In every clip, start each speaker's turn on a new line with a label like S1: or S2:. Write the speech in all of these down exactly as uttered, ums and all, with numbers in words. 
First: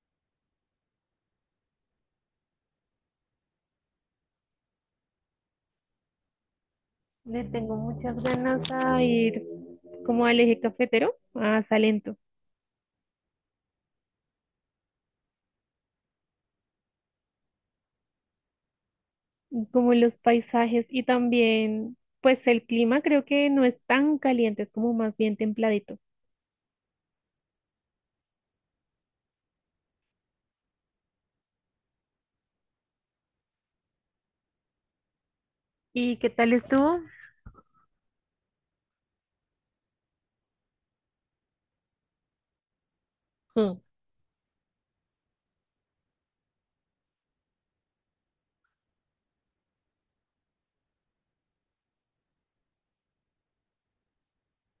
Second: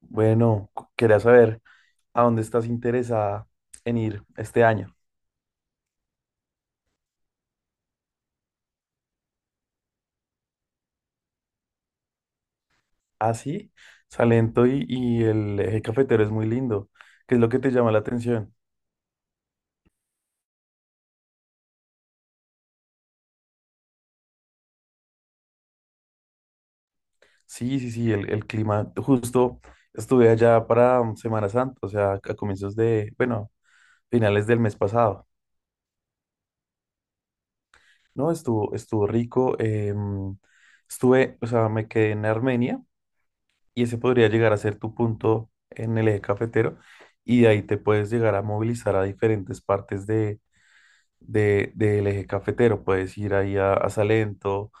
S1: Bueno, cu- quería saber a dónde estás interesada en ir este año.
S2: Le tengo muchas ganas a ir como al eje cafetero, a Salento,
S1: Ah, sí, Salento y, y el eje cafetero es muy lindo. ¿Qué es lo que te llama la atención?
S2: como los paisajes y también, pues el clima creo que no es tan caliente, es como más bien templadito.
S1: Sí, sí, sí, el, el clima. Justo estuve allá para um, Semana Santa, o sea, a comienzos de, bueno, finales del mes pasado,
S2: ¿Y qué tal estuvo?
S1: ¿no? Estuvo, estuvo rico. Em, estuve, o sea, me quedé en Armenia y ese podría llegar a ser tu punto en el eje cafetero y de ahí te puedes llegar a movilizar a diferentes partes de de, del eje cafetero. Puedes ir ahí a, a Salento,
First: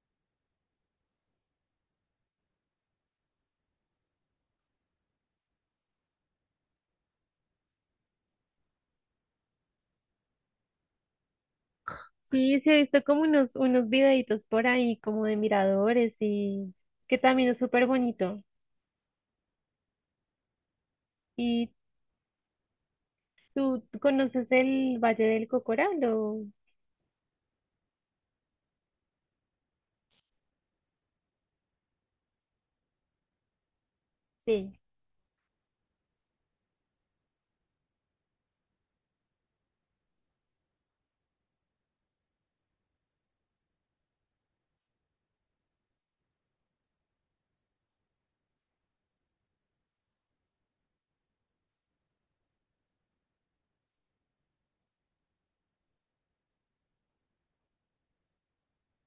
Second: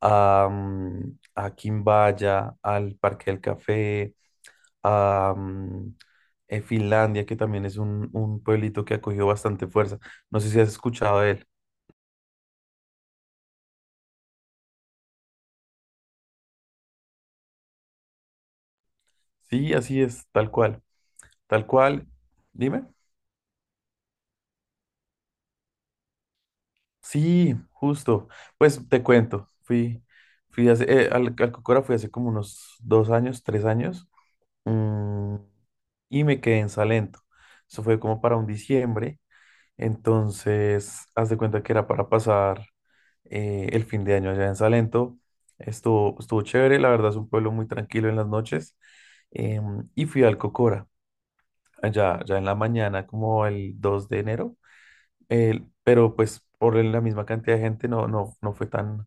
S1: a, mm, a Quimbaya, al Parque del Café, a mm, eh, Finlandia, que también es un, un pueblito que ha cogido bastante fuerza. No sé si has escuchado de él.
S2: Sí, sí, he visto como unos, unos videitos por ahí, como de miradores, y que también es súper bonito.
S1: Sí, así es, tal cual, tal
S2: ¿Y
S1: cual. Dime.
S2: tú, tú conoces el Valle del Cocora? Lo...
S1: Sí, justo. Pues te cuento, fui, fui hace, eh, al, al Cocora fui hace como unos dos años, tres años.
S2: Sí.
S1: mm, y me quedé en Salento. Eso fue como para un diciembre. Entonces, haz de cuenta que era para pasar eh, el fin de año allá en Salento. Estuvo, estuvo chévere, la verdad es un pueblo muy tranquilo en las noches. Em, y fui al Cocora, allá, ya en la mañana, como el dos de enero. El- pero pues por la misma cantidad de gente no, no, no fue tan,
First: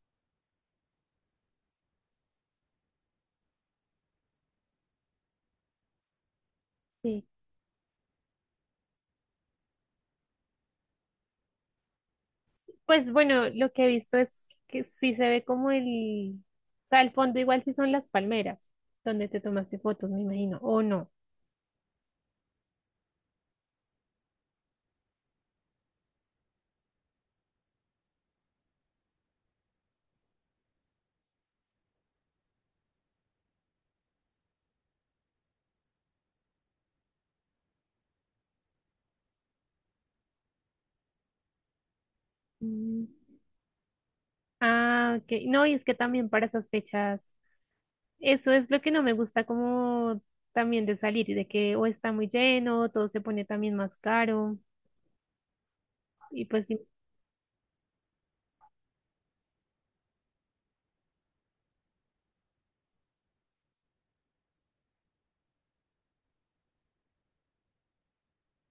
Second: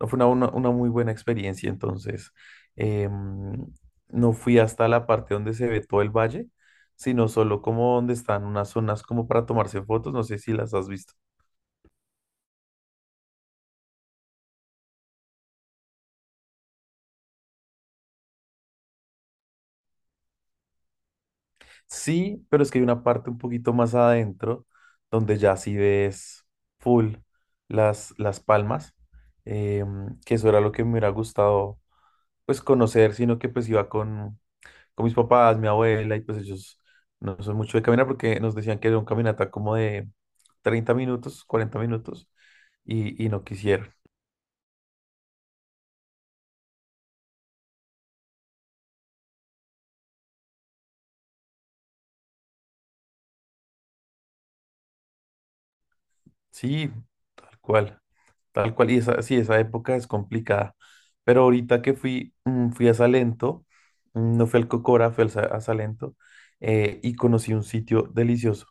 S1: no fue una, una- una muy buena experiencia, entonces em, no fui hasta la parte donde se ve todo el valle,
S2: Sí.
S1: sino solo como donde están unas zonas como para tomarse fotos, no sé si las has visto.
S2: Pues bueno, lo que he visto es que sí se ve como el, o sea, el fondo igual sí son las palmeras donde te tomaste fotos, me imagino, o no.
S1: Sí, pero es que hay una parte un poquito más adentro donde ya sí ves full las, las palmas, em, que eso era lo que me hubiera gustado pues conocer, sino que pues iba con, con mis papás, mi abuela, y pues ellos no son mucho de caminar porque nos decían que era un caminata como de treinta minutos, cuarenta minutos,
S2: Mm.
S1: y, y no quisieron.
S2: Ah, ok. No, y es que también para esas fechas, eso es lo que no me gusta, como también de salir, de que o está muy lleno, todo se pone también más caro, y pues sí,
S1: Sí, tal cual, tal cual. Y esa, sí, esa época es complicada. Pero ahorita que fui, mm, fui a Salento, mm, no fui al Cocora, fui al Sa- a Salento, eh, y conocí un sitio delicioso.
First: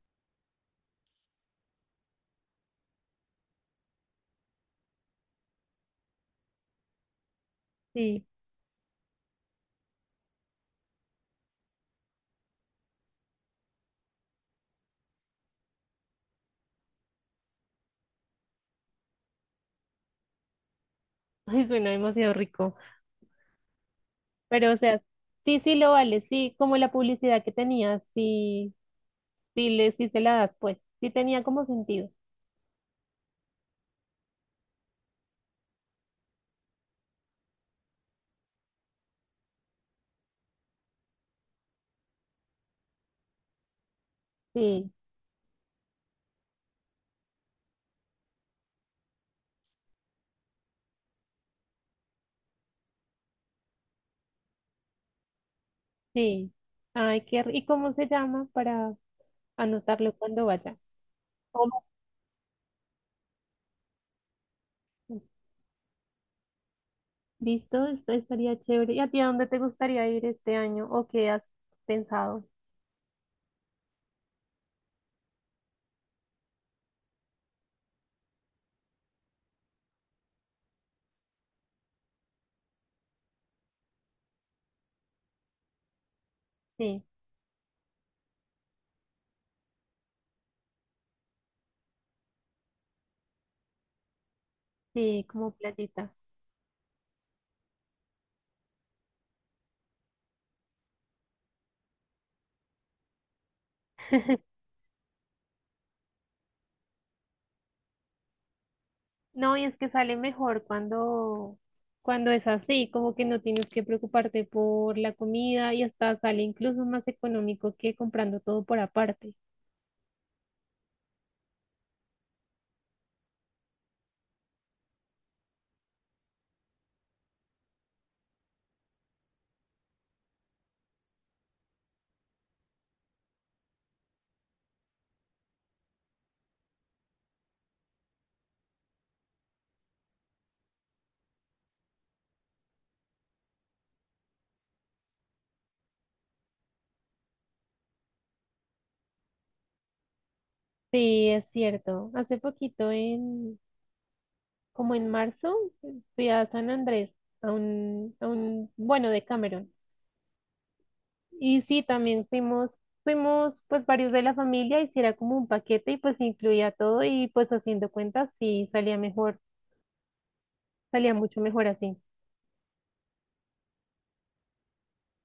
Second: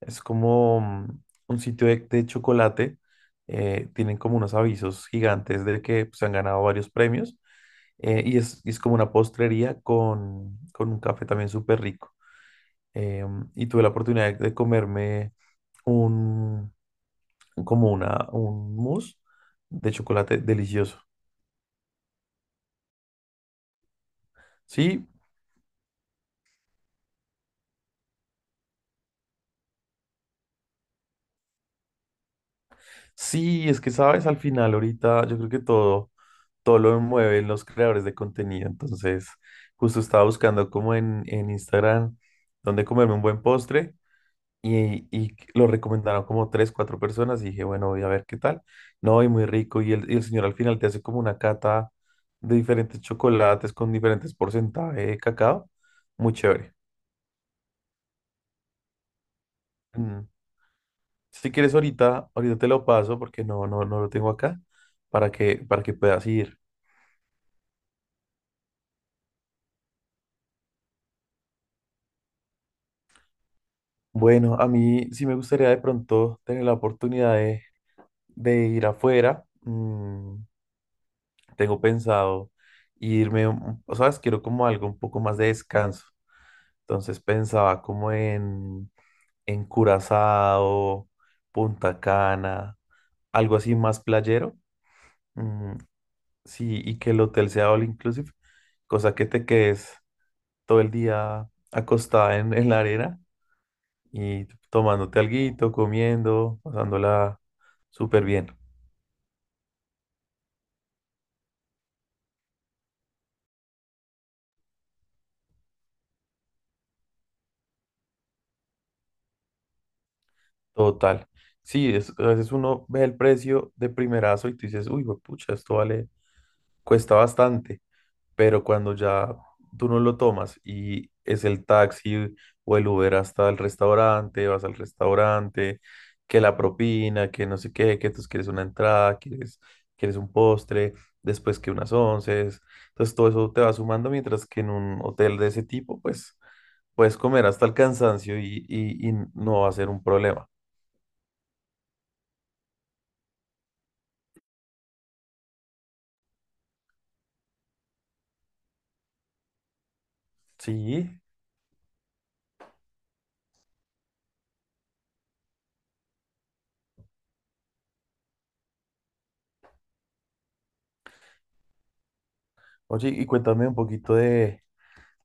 S1: Es como mm, un sitio de, de chocolate. Eh, tienen como unos avisos gigantes de que se han ganado varios premios. Eh,
S2: sí.
S1: y es, y es como una postrería con, con un café también súper rico. Em, y tuve la oportunidad de comerme como una, un mousse de chocolate delicioso.
S2: Ay, suena demasiado rico, pero, o sea,
S1: Sí,
S2: sí, sí lo vale, sí, como la publicidad que tenía, sí, sí, le, sí se la das, pues, sí tenía como sentido,
S1: sí, es que sabes, al final ahorita yo creo que todo, todo lo mueven los creadores de contenido. Entonces, justo estaba buscando como en, en Instagram dónde comerme un buen postre
S2: sí.
S1: y, y lo recomendaron como tres, cuatro personas y dije, bueno, voy a ver qué tal. No, y muy rico. Y el, y el señor al final te hace como una cata de diferentes chocolates con diferentes porcentajes de cacao. Muy
S2: Sí.
S1: chévere.
S2: Ay, qué... ri- ¿Y cómo se llama para anotarlo
S1: Mm.
S2: cuando vaya?
S1: Si quieres
S2: Como-
S1: ahorita, ahorita te lo paso porque no, no, no lo tengo acá para que, para que puedas ir.
S2: Listo, esto estaría chévere. ¿Y a ti a dónde te gustaría ir este año o qué has pensado?
S1: Bueno, a mí sí me gustaría de pronto tener la oportunidad de, de ir afuera. Mm, tengo pensado irme, un- o sabes, quiero como algo un poco más de descanso.
S2: Sí,
S1: Entonces pensaba como en, en Curazao, Punta Cana, algo así más playero.
S2: sí, como
S1: Mm,
S2: playita.
S1: sí, y que el hotel sea all inclusive, cosa que te quedes todo el día acostada en, en la arena y tomándote alguito, comiendo, pasándola súper bien.
S2: No, y es que sale mejor cuando, cuando es así, como que no tienes que preocuparte por la comida y hasta sale incluso más económico que comprando todo por aparte.
S1: Total. Sí, es, a veces uno ve el precio de primerazo y tú dices, uy, pucha, esto vale, cuesta bastante. Pero cuando ya tú no lo tomas y es el taxi o el Uber hasta el restaurante, vas al restaurante, que la propina, que no sé qué, que tú quieres una entrada, quieres, quieres un postre, después que unas once, entonces todo eso te va sumando mientras que en un hotel de ese tipo, pues puedes comer hasta el cansancio y, y, y no va a ser un problema.
S2: Sí, es cierto. Hace poquito en, como en marzo, fui a San Andrés, a un, a un, bueno, de Cameron.
S1: Sí,
S2: Y sí, también fuimos, fuimos pues varios de la familia, y sí era como un paquete y pues incluía todo y pues haciendo cuentas sí salía mejor, salía mucho mejor así.
S1: oye, y cuéntame un poquito de,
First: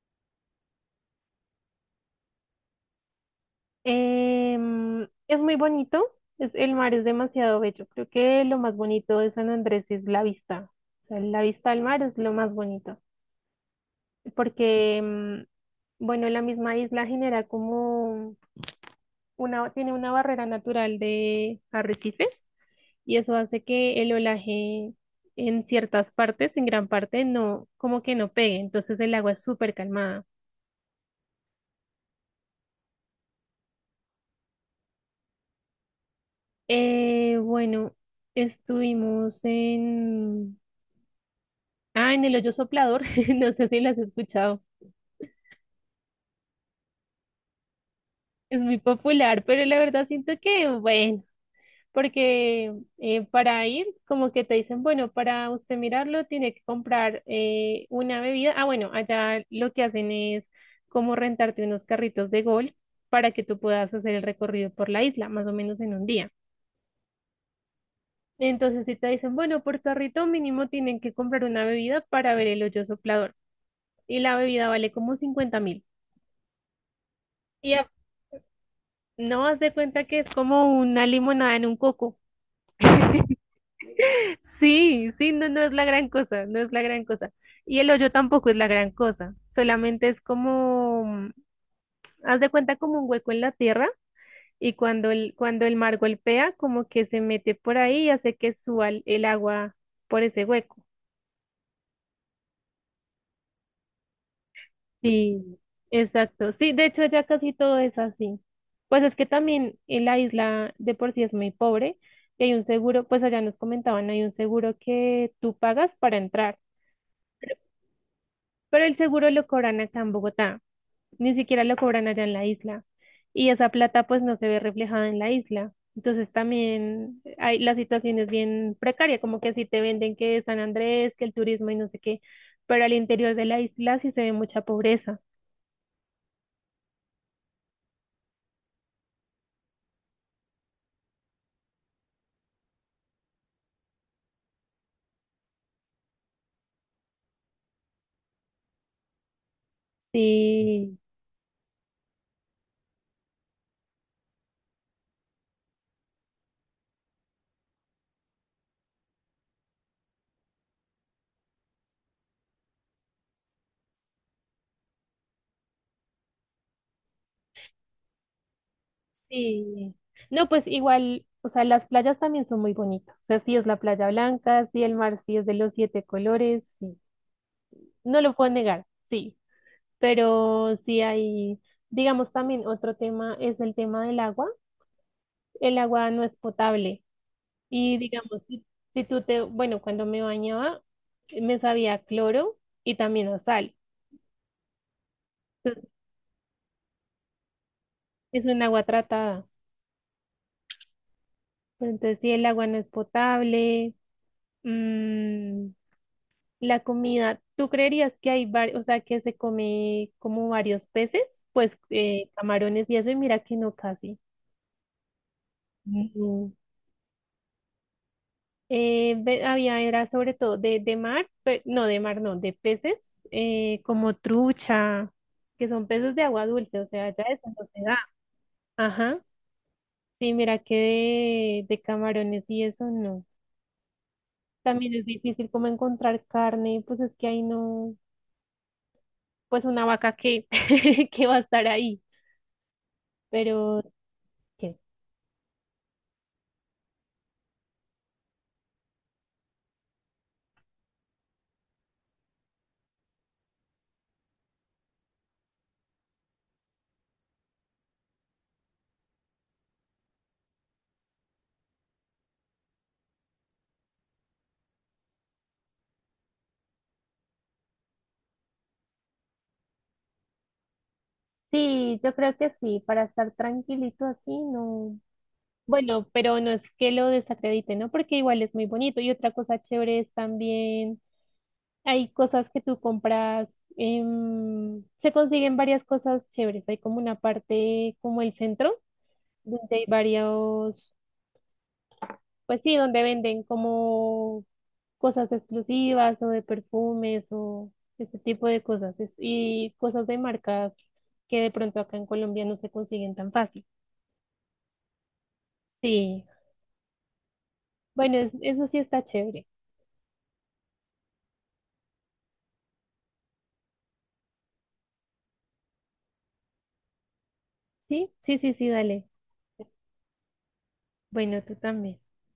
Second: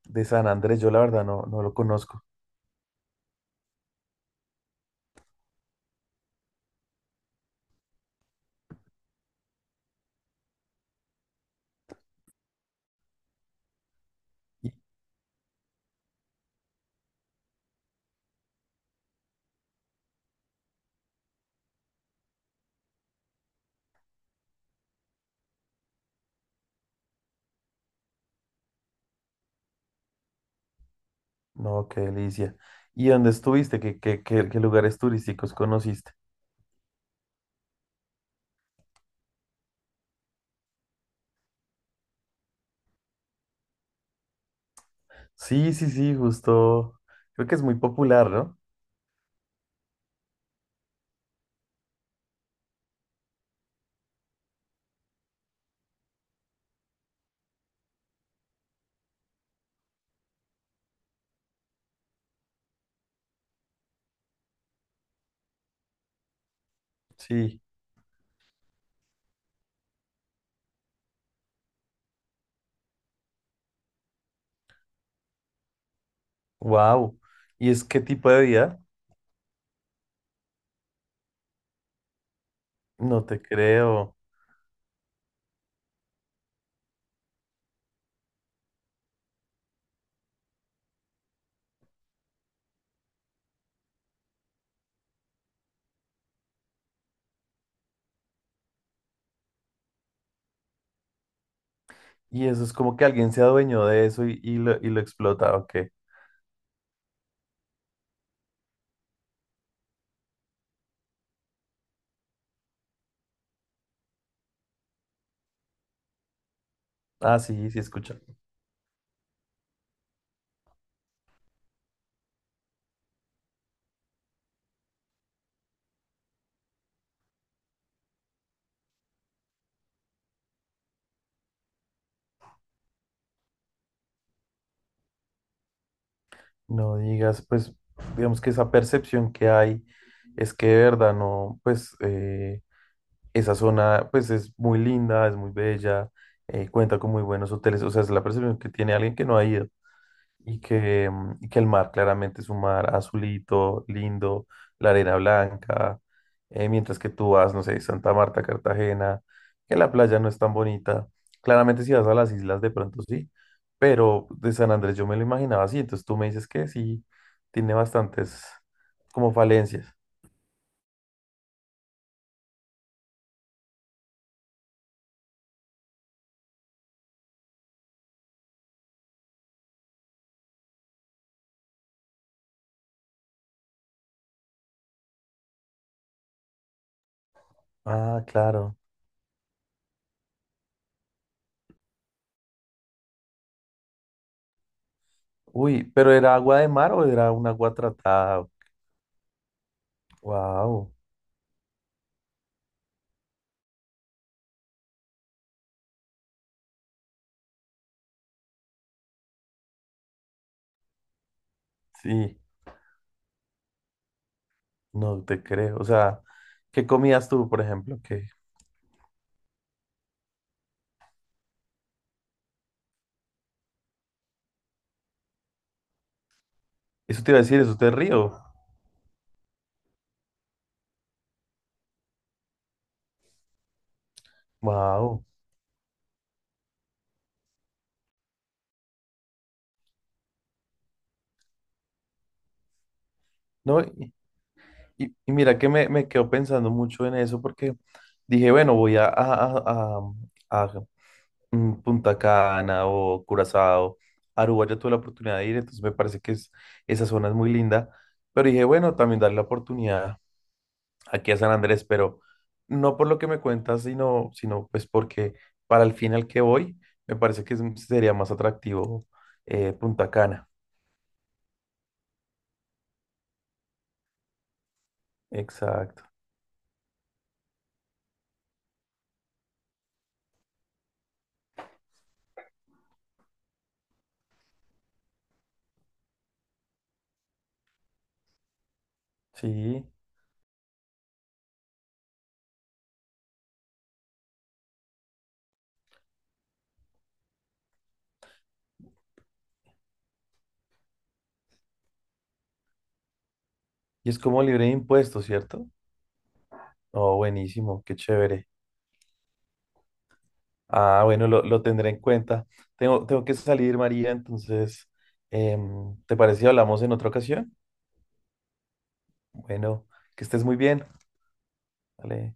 S1: de San Andrés, yo la verdad no, no lo conozco.
S2: Em, es muy bonito, es, el mar es demasiado bello. Creo que lo más bonito de San Andrés es la vista. O sea, la vista al mar es lo más bonito, porque, em, bueno, la misma isla genera como una, tiene una barrera natural de arrecifes, y eso hace que el olaje en ciertas partes, en gran parte, no, como que no pegue. Entonces el agua es súper calmada.
S1: No, qué delicia. ¿Y dónde estuviste? ¿Qué, qué, qué, ¿qué lugares turísticos conociste?
S2: Eh, bueno, estuvimos en... Ah, en el hoyo soplador, no sé si lo has escuchado.
S1: Sí, sí, sí, justo. Creo que es muy popular, ¿no?
S2: Es muy popular, pero la verdad siento que, bueno, porque, eh, para ir, como que te dicen, bueno, para usted mirarlo tiene que comprar, eh, una bebida. Ah, bueno, allá lo que hacen es como rentarte unos carritos de golf para que tú puedas hacer el recorrido por la isla, más o menos en un día.
S1: Sí.
S2: Entonces, si te dicen, bueno, por carrito mínimo tienen que comprar una bebida para ver el hoyo soplador. Y la bebida vale como cincuenta mil.
S1: Wow. ¿Y
S2: Y
S1: es
S2: a-
S1: qué tipo de vida?
S2: no vas de cuenta que es como una limonada en un coco.
S1: No te creo.
S2: Sí, sí, no, no es la gran cosa, no es la gran cosa. Y el hoyo tampoco es la gran cosa, solamente es como, mm, haz de cuenta como un hueco en la tierra y cuando el, cuando el mar golpea, como que se mete por ahí y hace que suba el el agua por ese hueco.
S1: Y eso es como que alguien se adueñó de eso y, y lo, y lo explota,
S2: Sí,
S1: ¿ok?
S2: exacto. Sí, de hecho ya casi todo es así. Pues es que también en la isla de por sí es muy pobre y hay un seguro, pues allá nos comentaban, hay un seguro que tú pagas para entrar,
S1: Ah, sí, sí, escucha.
S2: pero el seguro lo cobran acá en Bogotá. Ni siquiera lo cobran allá en la isla, y esa plata pues no se ve reflejada en la isla. Entonces también hay, la situación es bien precaria, como que así te venden que San Andrés, que el turismo y no sé qué, pero al interior de la isla sí se ve mucha pobreza.
S1: No digas, pues, digamos que esa percepción que hay es que de verdad no, pues, eh, esa zona, pues, es muy linda, es muy bella, eh, cuenta con muy buenos hoteles. O sea, es la percepción que tiene alguien que no ha ido. Y
S2: Sí,
S1: que, mm, y que el mar claramente es un mar azulito, lindo, la arena blanca. Eh, mientras que tú vas, no sé, Santa Marta, Cartagena, que la playa no es tan bonita. Claramente, si vas a las islas, de pronto sí. Pero de San Andrés yo me lo imaginaba así. Entonces tú me dices que sí, tiene bastantes como
S2: sí.
S1: falencias.
S2: No, pues igual, o sea, las playas también son muy bonitas. O sea, sí es la playa blanca, sí el mar sí es de los siete colores, sí. No lo puedo negar, sí, pero sí hay... Digamos también otro tema es el tema del agua. El agua no es potable. Y
S1: Ah,
S2: digamos, si,
S1: claro.
S2: si tú te, bueno, cuando me bañaba, me sabía a cloro y también a sal.
S1: Uy,
S2: Entonces,
S1: pero era agua de mar o era un agua
S2: es
S1: tratada.
S2: un agua tratada.
S1: Wow,
S2: Pero entonces, si el agua no es potable, mm, la comida, ¿tú creerías que hay varios, o sea, que se come como varios peces? Pues, eh,
S1: sí,
S2: camarones y eso, y mira que no casi.
S1: no te creo. O sea,
S2: Mm.
S1: ¿qué comías tú, por ejemplo? ¿Qué?
S2: Eh, ve- había, era sobre todo de, de mar, pe- no, de mar no, de peces, eh, como trucha, que son peces de agua dulce, o sea,
S1: Eso
S2: ya
S1: te iba a
S2: eso
S1: decir,
S2: no
S1: eso
S2: se
S1: te
S2: da.
S1: río.
S2: Ajá, sí, mira que de, de camarones y eso no. También es
S1: Wow.
S2: difícil como encontrar carne, pues es que ahí no, pues una vaca que, que va a estar ahí,
S1: No,
S2: pero
S1: y,
S2: ¿qué?
S1: y- y mira que me, me quedo pensando mucho en eso porque dije, bueno, voy a, a, a- a, a, mm, Punta Cana o Curazao. Aruba ya tuve la oportunidad de ir, entonces me parece que es, esa zona es muy linda. Pero dije, bueno, también darle la oportunidad aquí a San Andrés, pero no por lo que me cuentas, sino, sino pues porque para el fin al que voy, me parece que es- sería más atractivo eh, Punta Cana.
S2: Sí, yo creo que sí, para estar tranquilito así, no.
S1: Exacto.
S2: Bueno, pero no es que lo desacredite, ¿no? Porque igual es muy bonito. Y otra cosa chévere es también, hay cosas que tú compras, em, se consiguen varias cosas chéveres. Hay como una parte, como el centro, donde
S1: Sí.
S2: hay varios, pues sí, donde venden como cosas exclusivas o de perfumes o ese tipo de cosas. es- Y cosas de marcas que de pronto acá en Colombia no se consiguen tan fácil.
S1: Y es como libre de impuestos, ¿cierto?
S2: Sí,
S1: Oh, buenísimo, qué
S2: bueno, es-
S1: chévere.
S2: eso sí está chévere.
S1: Ah, bueno, lo, lo tendré en cuenta. Tengo, tengo que salir, María, entonces, em, ¿te parece si hablamos en otra ocasión?
S2: Sí, sí, sí, sí, dale.
S1: Bueno, que estés muy bien.
S2: Bueno, tú también.
S1: Vale.